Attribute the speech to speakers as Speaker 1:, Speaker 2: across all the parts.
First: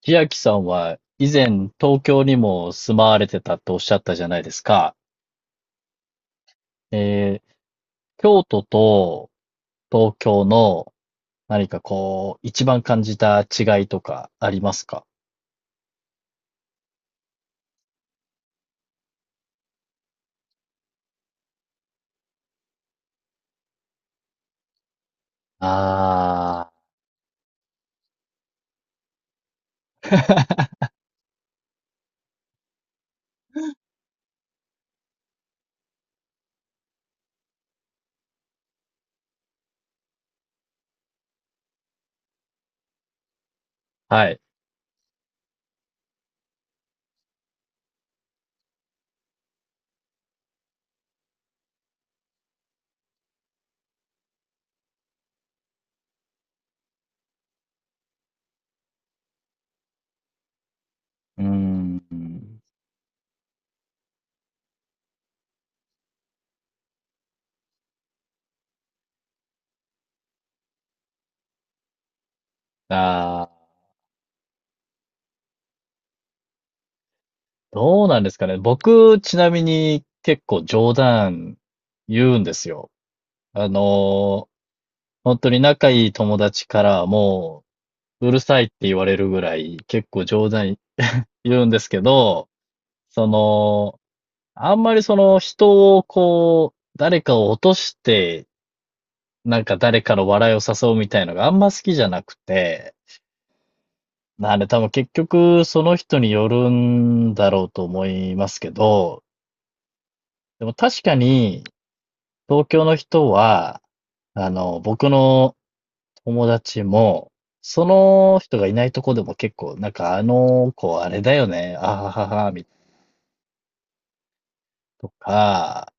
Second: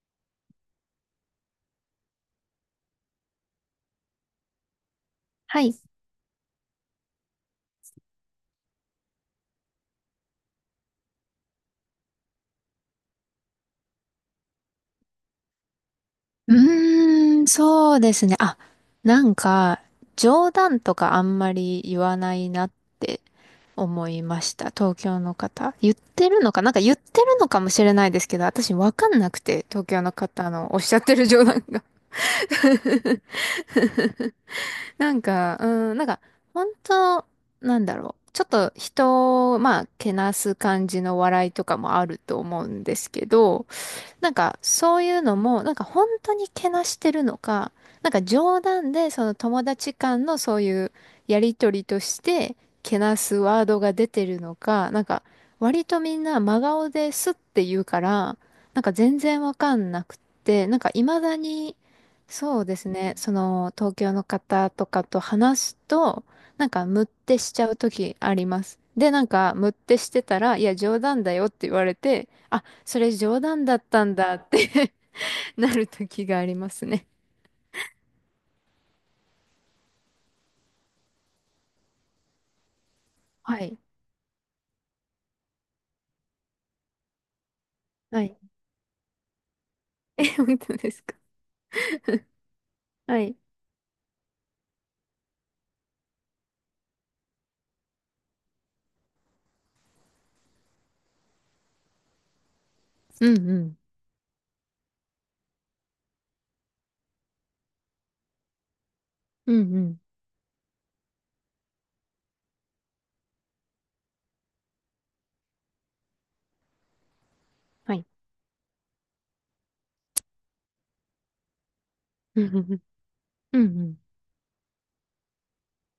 Speaker 1: 千秋さんは以前東京にも住まわれてたとおっしゃったじゃないですか。
Speaker 2: はい。う
Speaker 1: えー京都と東京の何かこう、一番感じた違いとかありますか？
Speaker 2: ーん、そうですね。あ、なんか、冗談とかあんまり言わないなって思いました。東京の方。言ってるのか、
Speaker 1: あ
Speaker 2: なんか言ってるのかもしれないですけど、私わかんなくて、東京の
Speaker 1: あ
Speaker 2: 方のおっ
Speaker 1: ー、
Speaker 2: しゃってる冗談が。なんか、うん、なんか、本当なんだろう。ちょっと人を、まあ、けなす感じの笑いとかもあると思うんですけど、
Speaker 1: は
Speaker 2: なん
Speaker 1: い。
Speaker 2: か、そういうのも、なんか本当にけなしてるのか、なんか冗談で、その友達間のそういうやりとりとして、けなすワードが出てるのか、なんか、割とみんな真顔ですって言うから、なんか全然わかんなくって、なんか未だ
Speaker 1: うー
Speaker 2: に、
Speaker 1: ん。
Speaker 2: そうですね、その東京の方とかと話すと、なんかムッてしちゃう時あります。で、なんかムッてしてたら、いや冗談だよって言われて、それ冗
Speaker 1: ああ、
Speaker 2: 談だったんだって なる時がありますね。
Speaker 1: どうなんですかね。僕、ちなみに結構冗談言うんですよ。
Speaker 2: は
Speaker 1: あ
Speaker 2: い。
Speaker 1: のー本当に仲いい友達からも
Speaker 2: は
Speaker 1: う、う
Speaker 2: い。
Speaker 1: るさいって言われるぐらい、結
Speaker 2: え、
Speaker 1: 構冗
Speaker 2: 本
Speaker 1: 談
Speaker 2: 当ですか。
Speaker 1: 言うんですけど、
Speaker 2: は
Speaker 1: そ
Speaker 2: い。
Speaker 1: の、あんまりその人をこう、誰かを落として、なんか誰かの笑いを誘うみたいのがあんま好きじゃなくて、
Speaker 2: うんうん。
Speaker 1: なんで多分結局その人によるんだろうと思いますけど、
Speaker 2: うんうん。
Speaker 1: でも確かに東京の人は、僕の友達も、そ
Speaker 2: はい。
Speaker 1: の人がいないとこでも結構、なんかあの子あれだよね、あはは
Speaker 2: う
Speaker 1: は、
Speaker 2: ん
Speaker 1: みたい
Speaker 2: うんうん
Speaker 1: なとか、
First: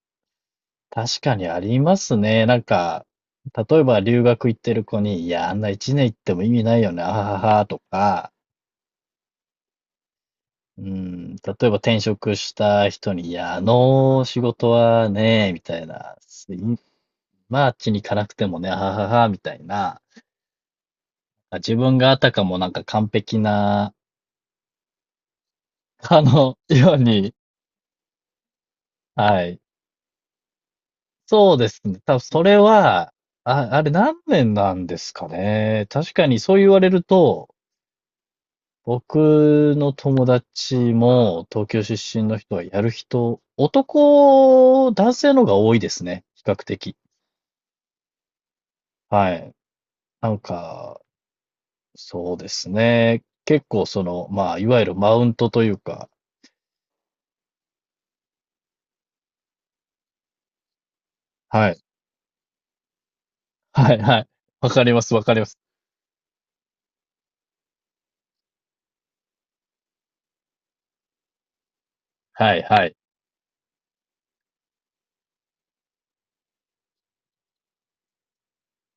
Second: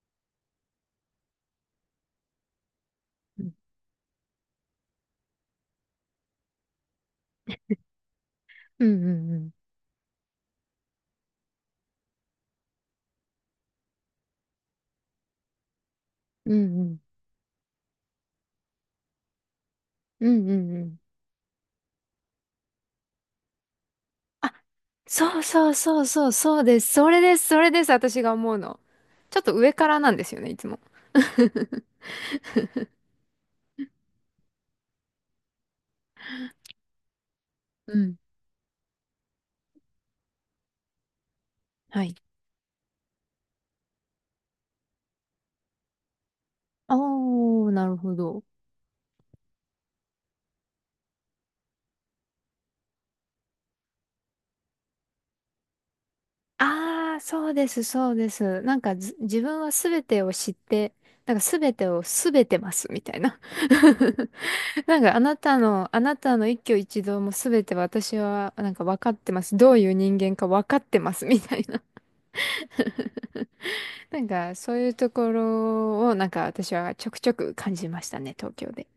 Speaker 1: 確かにありますね。なんか、
Speaker 2: うん
Speaker 1: 例えば留学行ってる子に、いや、あんな一年行っても意味ないよね、あははは、とか、
Speaker 2: うんうん
Speaker 1: うん、例えば転職した人に、いや、あの仕事はね、みたいな、
Speaker 2: うんうんうんうんう
Speaker 1: まあ、あっちに行かなくてもね、あははは、みたいな、
Speaker 2: うんうん。
Speaker 1: 自分があたかもなんか完璧な、
Speaker 2: あ、そうそうそう そう、そうで
Speaker 1: よ
Speaker 2: す、
Speaker 1: う
Speaker 2: それ
Speaker 1: に、
Speaker 2: です、それです。私が思うの、ちょ
Speaker 1: は
Speaker 2: っと
Speaker 1: い。
Speaker 2: 上からなんですよね、いつも。
Speaker 1: そうですね。多分それは、あ、あれ何年なんですかね。確かにそう言われると、
Speaker 2: うん。
Speaker 1: 僕の友達も東京
Speaker 2: はい。
Speaker 1: 出身の人はやる人、男性の方が多いですね。比較
Speaker 2: あ
Speaker 1: 的。
Speaker 2: ー、なるほど。
Speaker 1: はい。なんか、そうですね。結構その、まあ、いわゆるマウントというか、
Speaker 2: ああ、そうです、そうです。なんかず自分は全てを知って、なんか
Speaker 1: は
Speaker 2: 全
Speaker 1: い。
Speaker 2: てを全てますみたいな。
Speaker 1: はいはい。わか り
Speaker 2: な
Speaker 1: ま
Speaker 2: ん
Speaker 1: す、
Speaker 2: かあ
Speaker 1: わか
Speaker 2: な
Speaker 1: ります。
Speaker 2: たの、あなたの一挙一動も全て私はなんか分かってます。どういう人間か分かってますみたいな。
Speaker 1: はいはい。
Speaker 2: なんかそういうところをなんか私はちょくちょく感じましたね、東京で。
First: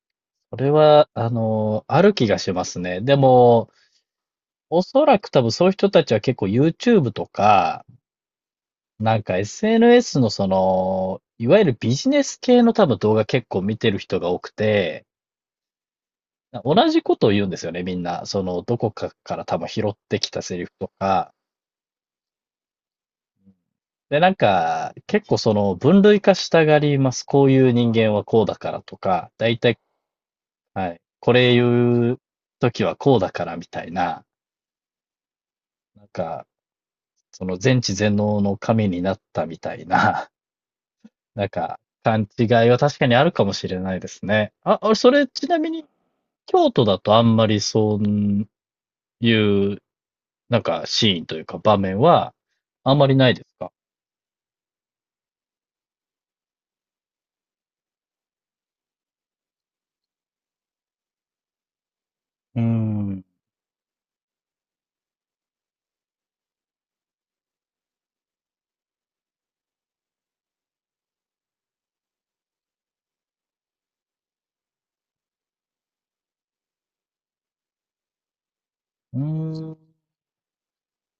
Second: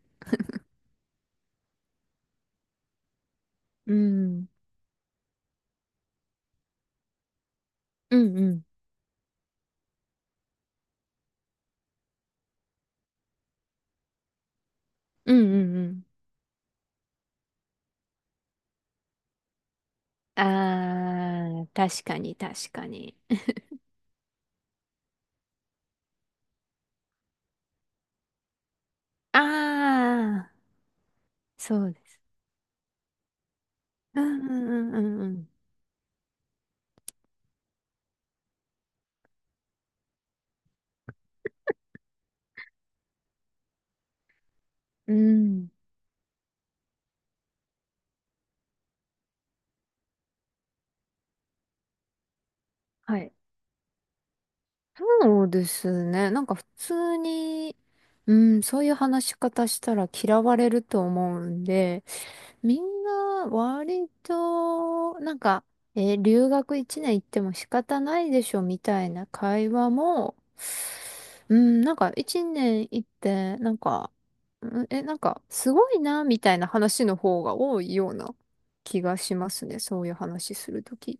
Speaker 1: それは、ある気がしますね。でも、
Speaker 2: うん。
Speaker 1: おそらく多分そういう人たちは結構 YouTube とか、
Speaker 2: うんうん。
Speaker 1: なんか SNS のその、いわゆるビジネス系の多分動画結構見てる人が多くて、
Speaker 2: うんうんうん。
Speaker 1: 同じことを言うんですよね、みんな。その、どこかから多分拾ってきたセリフとか。
Speaker 2: ああ、確かに確かに。
Speaker 1: で、なんか、結構その、分類化したがります。こういう人間はこうだからとか、
Speaker 2: あ
Speaker 1: だいたい、
Speaker 2: あ、
Speaker 1: はい、これ
Speaker 2: そうで
Speaker 1: 言う
Speaker 2: す。
Speaker 1: 時はこうだからみたい
Speaker 2: う
Speaker 1: な、
Speaker 2: んうんうんうんうん。
Speaker 1: なんか、その全知全能の神になったみたいな、なんか、勘違いは確かにあるかもしれないですね。あ、そ
Speaker 2: う
Speaker 1: れ、ちなみ
Speaker 2: ん。
Speaker 1: に、京都だとあんまりそういう、なんか、シーンというか場面は、あんまり
Speaker 2: は
Speaker 1: な
Speaker 2: い。
Speaker 1: いですか？
Speaker 2: そうですね。なんか普通に、うん、そういう話し方したら嫌われると思うんで、
Speaker 1: うー
Speaker 2: みん
Speaker 1: ん。
Speaker 2: な割と、なんか、留学1年行っても仕方ないでしょみたいな会話も、うん、なんか1年行って、なんか、うんえ、なんかすごいな、みたいな話の方が多いような気
Speaker 1: う
Speaker 2: が
Speaker 1: ー
Speaker 2: しますね。
Speaker 1: ん。
Speaker 2: そういう話するとき。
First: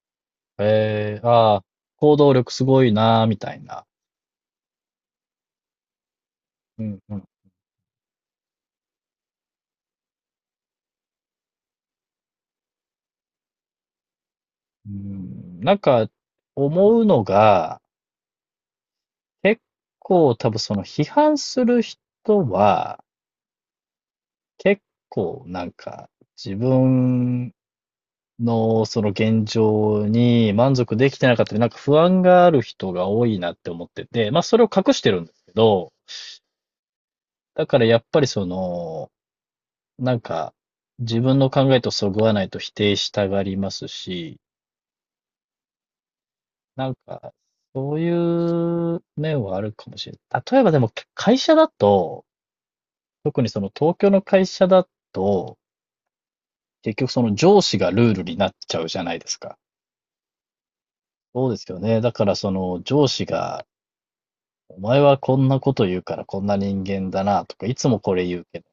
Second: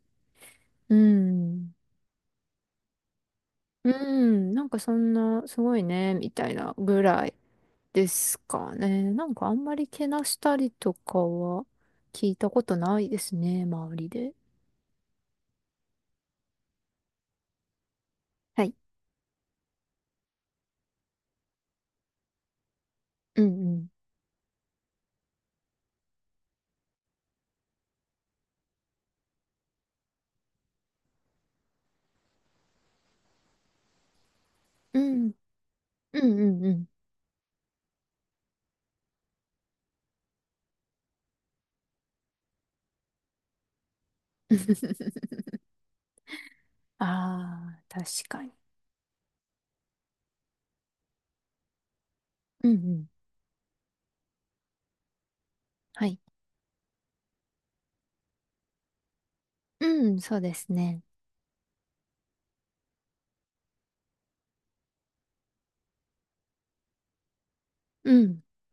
Speaker 2: う
Speaker 1: ああ、
Speaker 2: ん。
Speaker 1: 行動力すごいなー、みたいな。
Speaker 2: うん、なんかそんな、すごいね、みたいな
Speaker 1: うん、
Speaker 2: ぐ
Speaker 1: うん。
Speaker 2: らいですかね。なんかあんまりけなしたりとかは聞いたことないですね、周りで。
Speaker 1: うん、なんか、思うのが、
Speaker 2: はい。
Speaker 1: 結構多分その批判する人は、
Speaker 2: うん
Speaker 1: 結構なんか、自分の、その現状に満足できてなかったり、なんか不安がある人が多いなって思ってて、まあそれを隠
Speaker 2: う
Speaker 1: してるんで
Speaker 2: ん。
Speaker 1: すけど、
Speaker 2: うん。うんうんうん。
Speaker 1: だからやっぱりその、なんか自分の考えとそぐわないと否定したがりますし、なんか
Speaker 2: ああ、
Speaker 1: そう
Speaker 2: 確
Speaker 1: い
Speaker 2: かに。
Speaker 1: う面はあるかもしれない。例えばでも会社だと、
Speaker 2: うんうん。
Speaker 1: 特にその東京の会社だと、
Speaker 2: はい。
Speaker 1: 結局その上司がルールになっちゃうじゃないですか。
Speaker 2: うん、そうですね。
Speaker 1: そうですよね。だからその上司がお前はこんなこと言うからこんな人間だなとか、いつも
Speaker 2: う
Speaker 1: これ言
Speaker 2: ん。
Speaker 1: うけど、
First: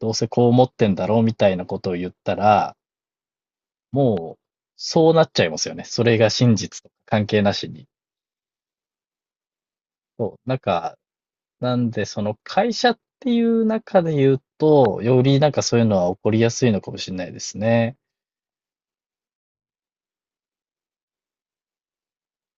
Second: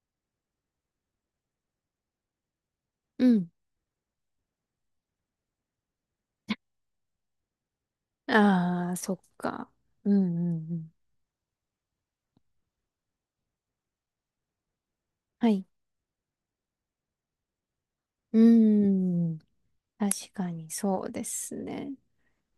Speaker 1: どうせこう思ってんだろうみたいなことを言ったら、
Speaker 2: うん。
Speaker 1: もう、そうなっちゃいますよね。それが真実とか関係なしに。
Speaker 2: ああ、そっか。うん
Speaker 1: そ
Speaker 2: う
Speaker 1: う。なん
Speaker 2: んうん。
Speaker 1: か、なんで、その会社っていう中で言うと、よりな
Speaker 2: は
Speaker 1: んか
Speaker 2: い。
Speaker 1: そういうのは起こりやすいのかもしれないですね。
Speaker 2: うん。確かにそうですね。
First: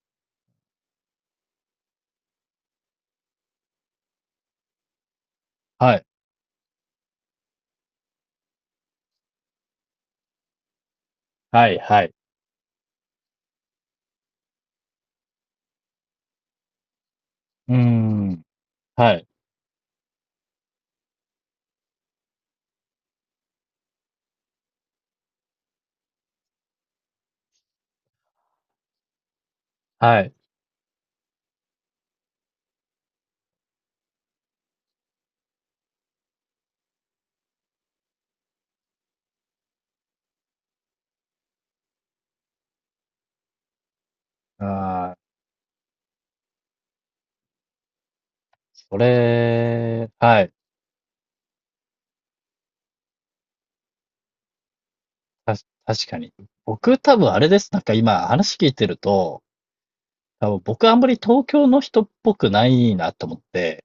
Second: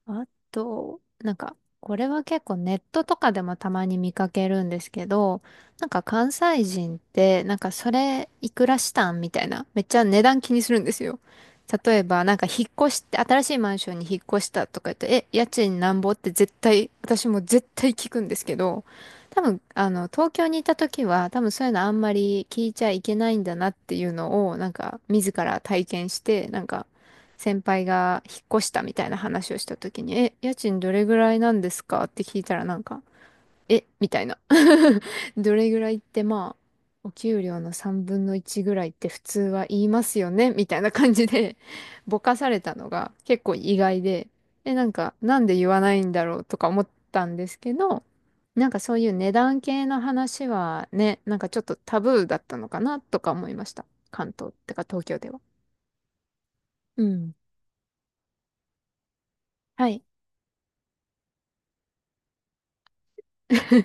Speaker 2: あと、なんか、これは結構ネットとかでもたまに見かけるんですけど、なん
Speaker 1: は
Speaker 2: か
Speaker 1: い。
Speaker 2: 関西人って、なんかそれいくらしたんみたいな、めっちゃ値段気にするんですよ。
Speaker 1: はい、
Speaker 2: 例
Speaker 1: は
Speaker 2: え
Speaker 1: い。
Speaker 2: ば、なんか引っ越して、新しいマンションに引っ越したとか言って、え、家賃なんぼって絶対、私も絶
Speaker 1: うー
Speaker 2: 対聞くんで
Speaker 1: ん。
Speaker 2: すけど、
Speaker 1: はい、
Speaker 2: 多分、あの、東京にいた時は、多分そういうのあんまり聞いちゃいけないんだなっていうのを、なんか、自ら体験して、なんか、先輩が引っ越したみたいな話をした時に、
Speaker 1: は
Speaker 2: え、
Speaker 1: い。
Speaker 2: 家賃どれぐらいなんですかって聞いたらなんか、え、みたいな。どれぐらいってまあ、お給料の3分の1ぐらいって普通は言いますよねみたいな感じでぼかされたのが結構意外で、え、なん
Speaker 1: あ
Speaker 2: か、
Speaker 1: あ、
Speaker 2: なんで言わないんだろうとか思ったんですけど、なんかそ
Speaker 1: そ
Speaker 2: ういう値段系の
Speaker 1: れ、は
Speaker 2: 話
Speaker 1: い。
Speaker 2: はね、なんかちょっとタブーだったのかなとか思いました。関東ってか東京では。
Speaker 1: 確かに。僕
Speaker 2: う
Speaker 1: 多分
Speaker 2: ん。
Speaker 1: あれです。なんか今話聞いてると、
Speaker 2: はい。
Speaker 1: 多分僕あんまり東京の人っぽくないなと思って、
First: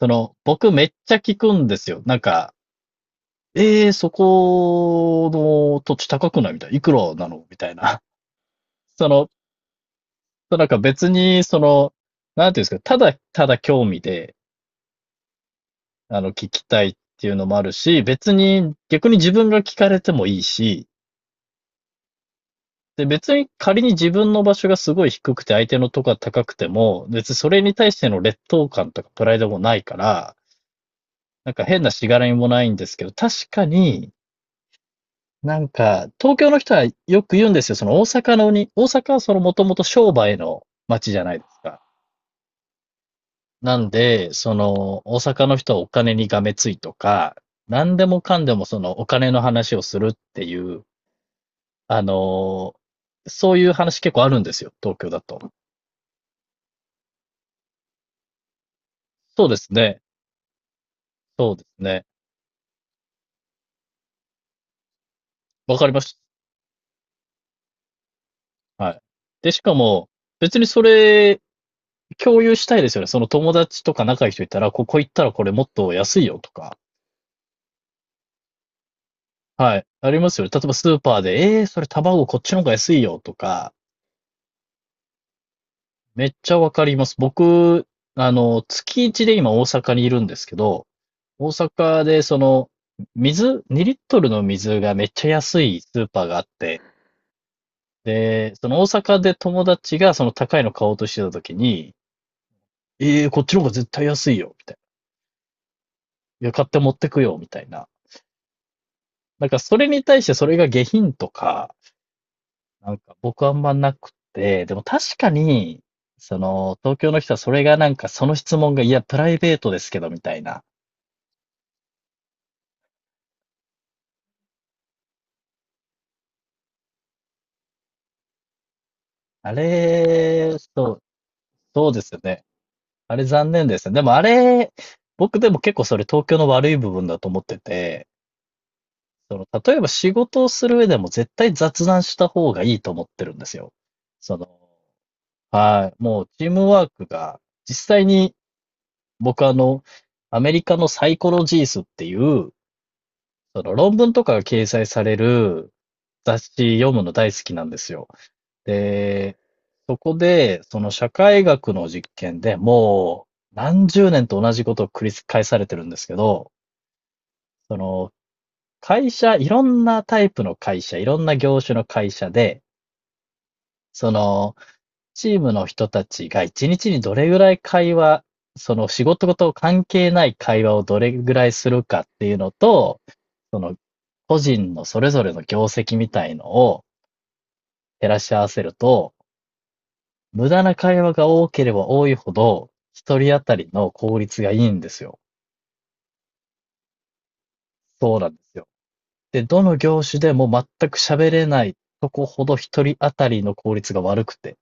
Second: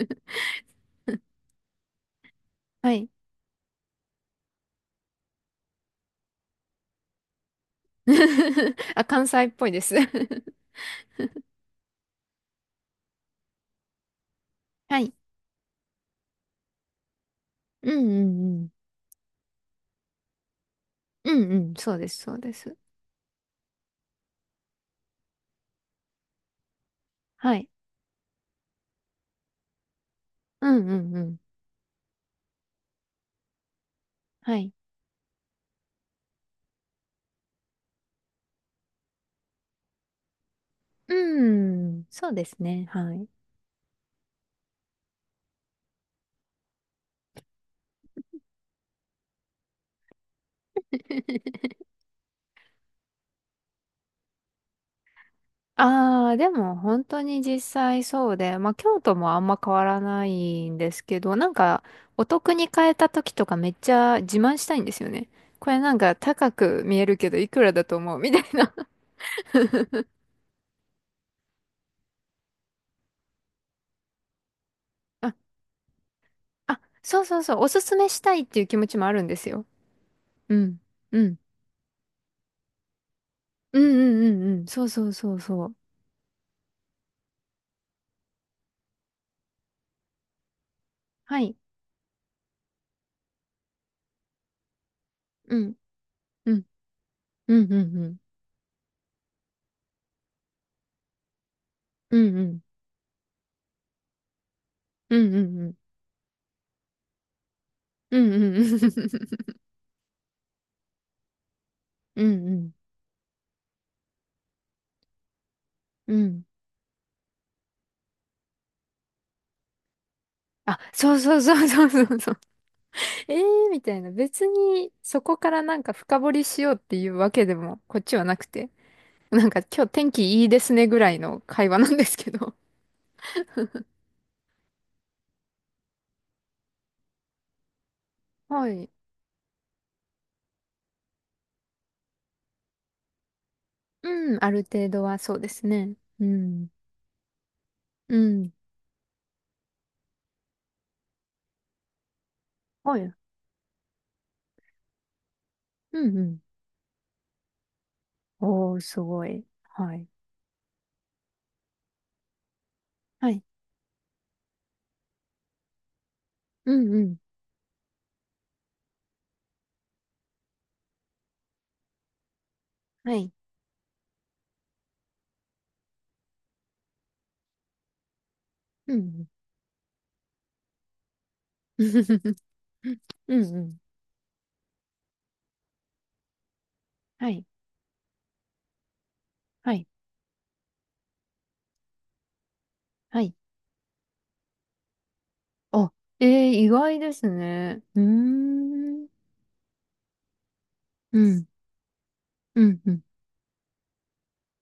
Speaker 1: その、僕めっちゃ聞くんですよ。なんか、
Speaker 2: はい。
Speaker 1: そこの土地高くないみたいな。いくらなのみたいな。
Speaker 2: あ、
Speaker 1: そ
Speaker 2: 関
Speaker 1: の、
Speaker 2: 西っぽいです。
Speaker 1: なんか別に、その、なんていうんですか、ただ興味で、
Speaker 2: はい。
Speaker 1: 聞きたいっていうのもある
Speaker 2: うん
Speaker 1: し、
Speaker 2: う
Speaker 1: 別
Speaker 2: んうん。
Speaker 1: に、逆に自分が聞かれてもいいし、
Speaker 2: うんうん。そうです、そうです。
Speaker 1: で、別に仮に自分の場所がすごい低くて相手のとこが高くても、別にそ
Speaker 2: は
Speaker 1: れ
Speaker 2: い。
Speaker 1: に対しての劣等感とかプライドもないから、
Speaker 2: うんうんうん。
Speaker 1: なんか変なしがらみもないんですけど、確かに、
Speaker 2: はい。
Speaker 1: なんか、東京の人はよく言うんですよ。その大阪のに、大阪はそのもともと商売の街
Speaker 2: う
Speaker 1: じゃないですか。
Speaker 2: ん。そうですね。はい。
Speaker 1: なんで、その、大阪の人はお金にがめついとか、何でもかんでもそのお金の話をするっていう、あのーそういう話結構あるんですよ。東京だと。
Speaker 2: ああ、でも本当に実際そうで、まあ京都もあ
Speaker 1: そ
Speaker 2: ん
Speaker 1: うで
Speaker 2: ま
Speaker 1: す
Speaker 2: 変わ
Speaker 1: ね。
Speaker 2: らないんですけど、な
Speaker 1: そ
Speaker 2: ん
Speaker 1: うです
Speaker 2: か
Speaker 1: ね。
Speaker 2: お得に買えた時とかめっちゃ自慢したいんですよね。こ
Speaker 1: わ
Speaker 2: れ
Speaker 1: かり
Speaker 2: なん
Speaker 1: ま
Speaker 2: か
Speaker 1: し
Speaker 2: 高く見えるけどいくらだと思うみたいな。
Speaker 1: た。はい。で、しかも、別にそれ、共有したいですよね。その友達とか仲いい人いたら、ここ行ったら
Speaker 2: あ、
Speaker 1: これもっと安いよとか。
Speaker 2: あ、そうそうそう、おすすめしたいっていう気持ちもあるんですよ。
Speaker 1: はい。ありますよね。
Speaker 2: う
Speaker 1: 例えば
Speaker 2: ん。
Speaker 1: スーパー
Speaker 2: うん。
Speaker 1: で、それ卵こっちの方が安いよとか、
Speaker 2: うんうんうんうん。そうそうそうそう。
Speaker 1: めっちゃわかります。僕、月一で今大阪にいるんですけど、
Speaker 2: は
Speaker 1: 大
Speaker 2: い。
Speaker 1: 阪でその、水、2リットルの水がめっちゃ
Speaker 2: う
Speaker 1: 安
Speaker 2: ん。
Speaker 1: いスーパーがあっ
Speaker 2: うん。
Speaker 1: て、
Speaker 2: うんうんうん。
Speaker 1: で、その大阪で友達がその高いの買おうとしてた時に、
Speaker 2: うんうん。
Speaker 1: こっちの方が絶対安いよ、みたい
Speaker 2: うんうんうん。
Speaker 1: な。いや、買って持ってくよ、みたいな。
Speaker 2: うんうんうん。
Speaker 1: なん かそれに対してそれが下品とか、
Speaker 2: うんうん。
Speaker 1: なんか僕あんまなくて、でも確かに、
Speaker 2: う
Speaker 1: そ
Speaker 2: ん。
Speaker 1: の、東京の人はそれがなんかその質問が、いや、プライベートですけど、みたいな。
Speaker 2: あ、そうそうそうそうそうそう。えー、みたいな。別にそこからなんか深掘りしようっていうわけでもこっちはなくて。なん
Speaker 1: あ
Speaker 2: か今日天気いい
Speaker 1: れ、
Speaker 2: ですね
Speaker 1: そ
Speaker 2: ぐ
Speaker 1: う、
Speaker 2: らいの会話
Speaker 1: そ
Speaker 2: な
Speaker 1: う
Speaker 2: ん
Speaker 1: で
Speaker 2: で
Speaker 1: す
Speaker 2: す
Speaker 1: よ
Speaker 2: け
Speaker 1: ね。
Speaker 2: ど。
Speaker 1: あれ残念ですね。でもあれ、僕でも結構それ東京の悪い部分だと思ってて、
Speaker 2: はい。
Speaker 1: その、例えば仕事をする上でも絶対雑談した方がいいと思ってるんですよ。そ
Speaker 2: うん、あ
Speaker 1: の、
Speaker 2: る程度はそうです
Speaker 1: は
Speaker 2: ね。
Speaker 1: い、も
Speaker 2: う
Speaker 1: うチーム
Speaker 2: ん。
Speaker 1: ワークが実際
Speaker 2: う
Speaker 1: に
Speaker 2: ん。
Speaker 1: 僕アメリカのサイコロジースっていう、
Speaker 2: はい。
Speaker 1: その論文とかが掲載される
Speaker 2: うんうん。
Speaker 1: 雑誌読むの大好きなんですよ。
Speaker 2: おー、すご
Speaker 1: で、
Speaker 2: い。はい。
Speaker 1: で、その社会学の実験でも
Speaker 2: はい。
Speaker 1: う何十年と同じことを繰り返されてるんですけど、
Speaker 2: うんうん。
Speaker 1: その会社、いろんなタイプの会社、いろんな業種の会社で、
Speaker 2: はい。
Speaker 1: そのチームの人たちが一日にどれぐらい会話、その
Speaker 2: う
Speaker 1: 仕
Speaker 2: ん
Speaker 1: 事と関係ない会話をどれぐらいす
Speaker 2: うん。
Speaker 1: るかっていう のと、
Speaker 2: うん
Speaker 1: そ
Speaker 2: う
Speaker 1: の、
Speaker 2: ん。
Speaker 1: 個人のそれぞれの業績みたいのを
Speaker 2: はい。
Speaker 1: 照らし合わせると、
Speaker 2: はい。
Speaker 1: 無駄な会話が多ければ多いほど、一
Speaker 2: は
Speaker 1: 人
Speaker 2: い。
Speaker 1: 当たりの効率がいいんですよ。
Speaker 2: あ、えー、意外ですね。う
Speaker 1: そうなんですよ。
Speaker 2: ーん。
Speaker 1: で、どの業種でも全く
Speaker 2: う
Speaker 1: 喋れ
Speaker 2: ん。
Speaker 1: ないとこほど
Speaker 2: うん。
Speaker 1: 一
Speaker 2: う
Speaker 1: 人
Speaker 2: ん。
Speaker 1: 当たりの効率が悪くて。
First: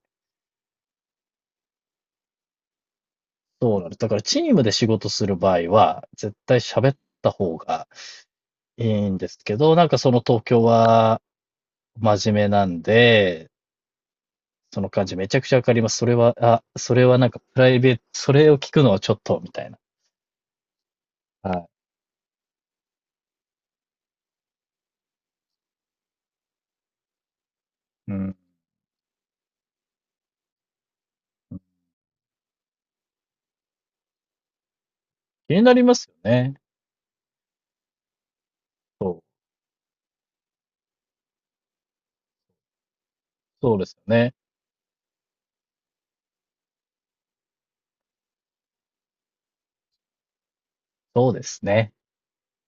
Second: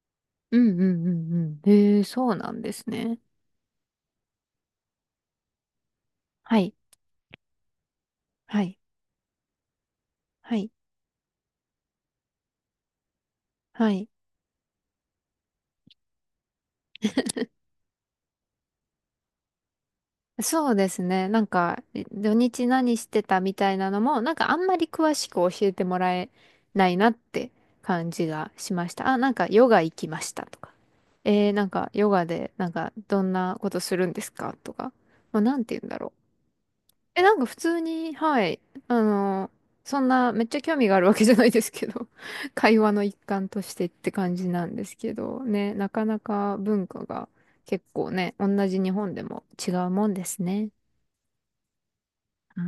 Speaker 2: うんうんうんうん。えー、そうなんですね。
Speaker 1: そうなんです。だからチームで仕事する場合は、絶
Speaker 2: は
Speaker 1: 対
Speaker 2: い。
Speaker 1: 喋った方が
Speaker 2: はい。
Speaker 1: いいんですけど、なんかその東
Speaker 2: は
Speaker 1: 京
Speaker 2: い。
Speaker 1: は真面目なんで、
Speaker 2: はい。
Speaker 1: その感じめちゃくちゃわかります。それは、あ、それはなんかプライベート、それを聞くのはちょっと、みたいな。
Speaker 2: そうですね。なん
Speaker 1: はい。
Speaker 2: か、土日何してたみたいなのも、なんかあんまり詳しく教えてもらえないなって感
Speaker 1: う
Speaker 2: じ
Speaker 1: ん。
Speaker 2: がしました。あ、なんかヨガ行きましたとか。なんかヨガで、なんかどんなことするんですかとか。もう
Speaker 1: 気
Speaker 2: な
Speaker 1: に
Speaker 2: ん
Speaker 1: な
Speaker 2: て言
Speaker 1: り
Speaker 2: うん
Speaker 1: ま
Speaker 2: だ
Speaker 1: す
Speaker 2: ろう。
Speaker 1: よね。
Speaker 2: え、なんか普通に、はい。あ
Speaker 1: そう。
Speaker 2: の、そんなめっちゃ興味があるわけじゃないですけど、会話の一環とし
Speaker 1: そうで
Speaker 2: てっ
Speaker 1: すよ
Speaker 2: て
Speaker 1: ね。
Speaker 2: 感じなんですけど、ね、なかなか文化が結構ね、同じ日本でも違うもんですね。
Speaker 1: そうですね。